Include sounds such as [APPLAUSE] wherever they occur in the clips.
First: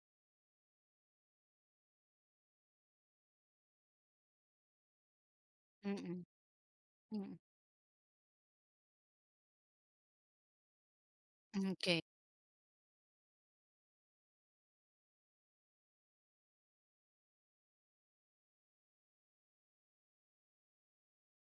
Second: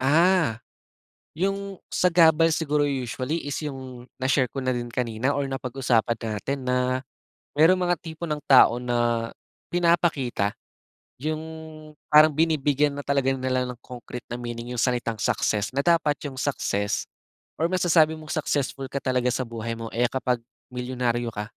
Ah. 'Yong sagabal siguro usually is 'yong na-share ko na din kanina or napag-usapan Mm. natin na, Mm. merong mga tipo ng tao na pinapakita, 'yong Hmm, 'kay. parang binibigyan na talaga nila ng concrete na meaning 'yong salitang success, na dapat 'yong success, or masasabi mong successful ka talaga sa buhay mo, eh, ah, kapag milyonaryo ka,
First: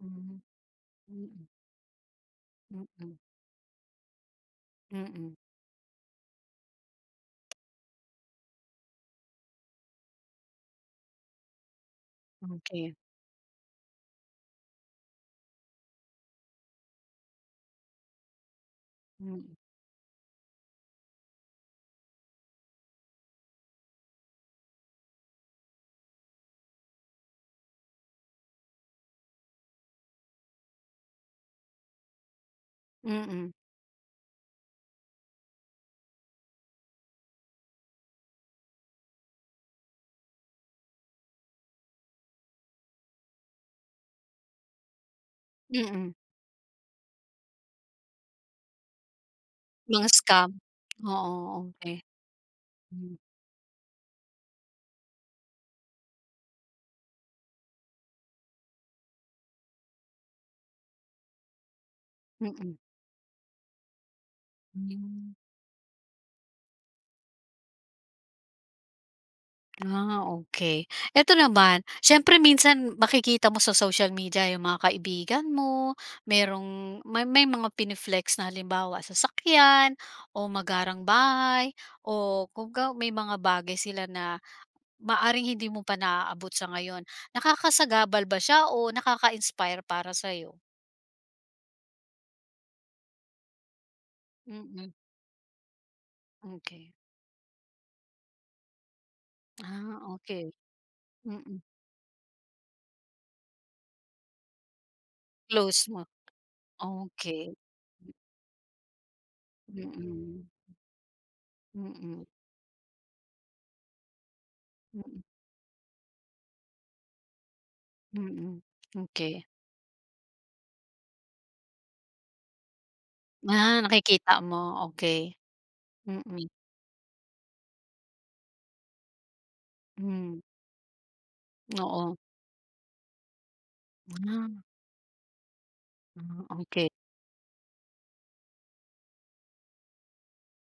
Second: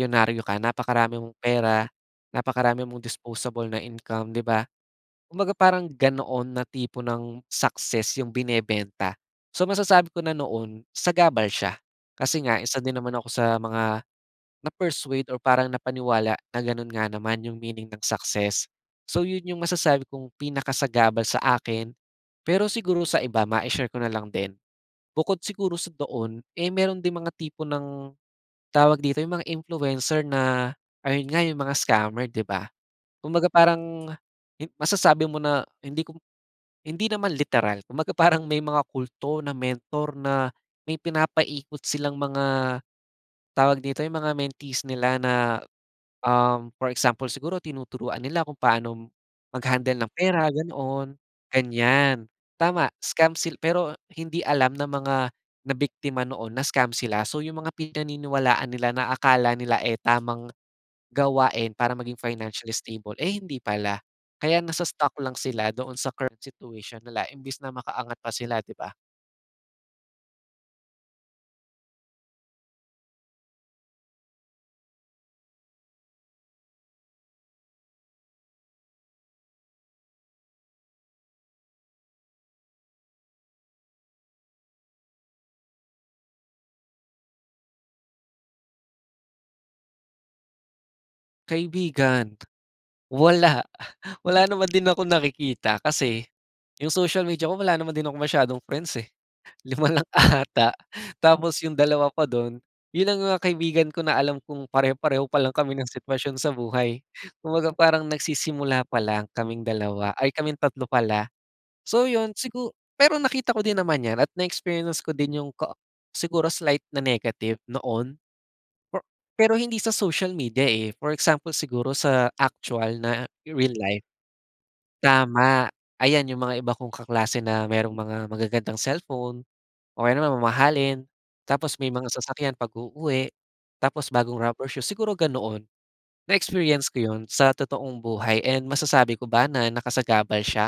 Mhm. ka, napakarami mong Mm. pera, napakarami mong Mm. disposable na income, 'di ba. Mm. Kumbaga parang, ganoon na tipo ng success 'yong binebenta. So, masasabi ko na noon, sagabal siya, kasi nga, isa din Okay. naman ako sa mga, na-persuade or parang napaniwala na gano'n nga naman 'yong meaning ng success. So 'yon Mm. 'yong masasabi kong pinakasagabal sa akin, pero siguro sa iba. mai-share ko na lang din, bukod siguro sa doon, eh, meron din mga tipo ng, tawag dito, 'yong mga influencer na, ayun nga, 'yong mga scammer, 'di ba. Kumbaga Mm. parang, hin masasabi mo na hindi ko hindi naman literal kumbaga parang may mga kulto na mentor na may pinapaikot silang mga, tawag dito, 'yong mga mentees nila na, Mm. um, for example siguro tinuturuan nila kung paanong, mag-handle Mga ng pera scam. ganoon, Oo, okay. ganiyan. Tama, Hmm. scam sil pero, hindi alam ng mga nabiktima noon na scam sila. So 'yong mga pinaniniwalaan nila na akala nila, eh, tamang, gawain para maging financially Mm. stable, eh, hindi pala. Kaya nasa-stuck Hmm. lang sila doon sa current situation nila imbis na maka-angat pa sila, 'di ba. Ah, okay. Ito naman, siyempre minsan makikita mo sa social media 'yong mga kaibigan mo, merong may may mga pine-flex na halimbawa, sasakyan o magarang bahay o kumbaga may mga bagay sila na, maaaring hindi mo pa naabot sa ngayon. Nakakasagabal ba siya o nakaka-inspire para sa'yo? Kaibigan. Wala, [SCOFFS] wala naman din Mm. akong nakikita. Kasi Okay. 'yong social media ko wala naman din akong masyadong friends, eh. 5 Ah, lang okay. ata, Mm. tapos 'yong dalawa pa do'n, 'yon lang ang kaibigan ko na alam kung pareho-pareho pa lang kami Close ng mo sitwasyon sa buhay, okay. kumbaga parang nagsisimula pa lang kaming 2, ay Mm. kaming 3 pala. So Mm. 'yon, sigu pero nakita ko din naman 'yan at na-experience ko Mm. din 'yong kaa siguro slight na negative noon. Mm, Per okay. pero hindi sa social media, eh, for example siguro sa aktuwal na real Ma life. nakikita mo? Okay. Tama. Ayan 'yong Mm. mga iba kong kaklase na merong mga magagandang cellphone o kaya naman Hmm. mamahalin. Tapos may mga Oo. sasakyan pag-uuwi, tapos Mo [SMACKS LIPS] bagong na rubber shoes, siguro ganoon. Ah, okay. Na-experience ko 'yon sa totoong buhay and masasabi ko ba na nakasagabal siya?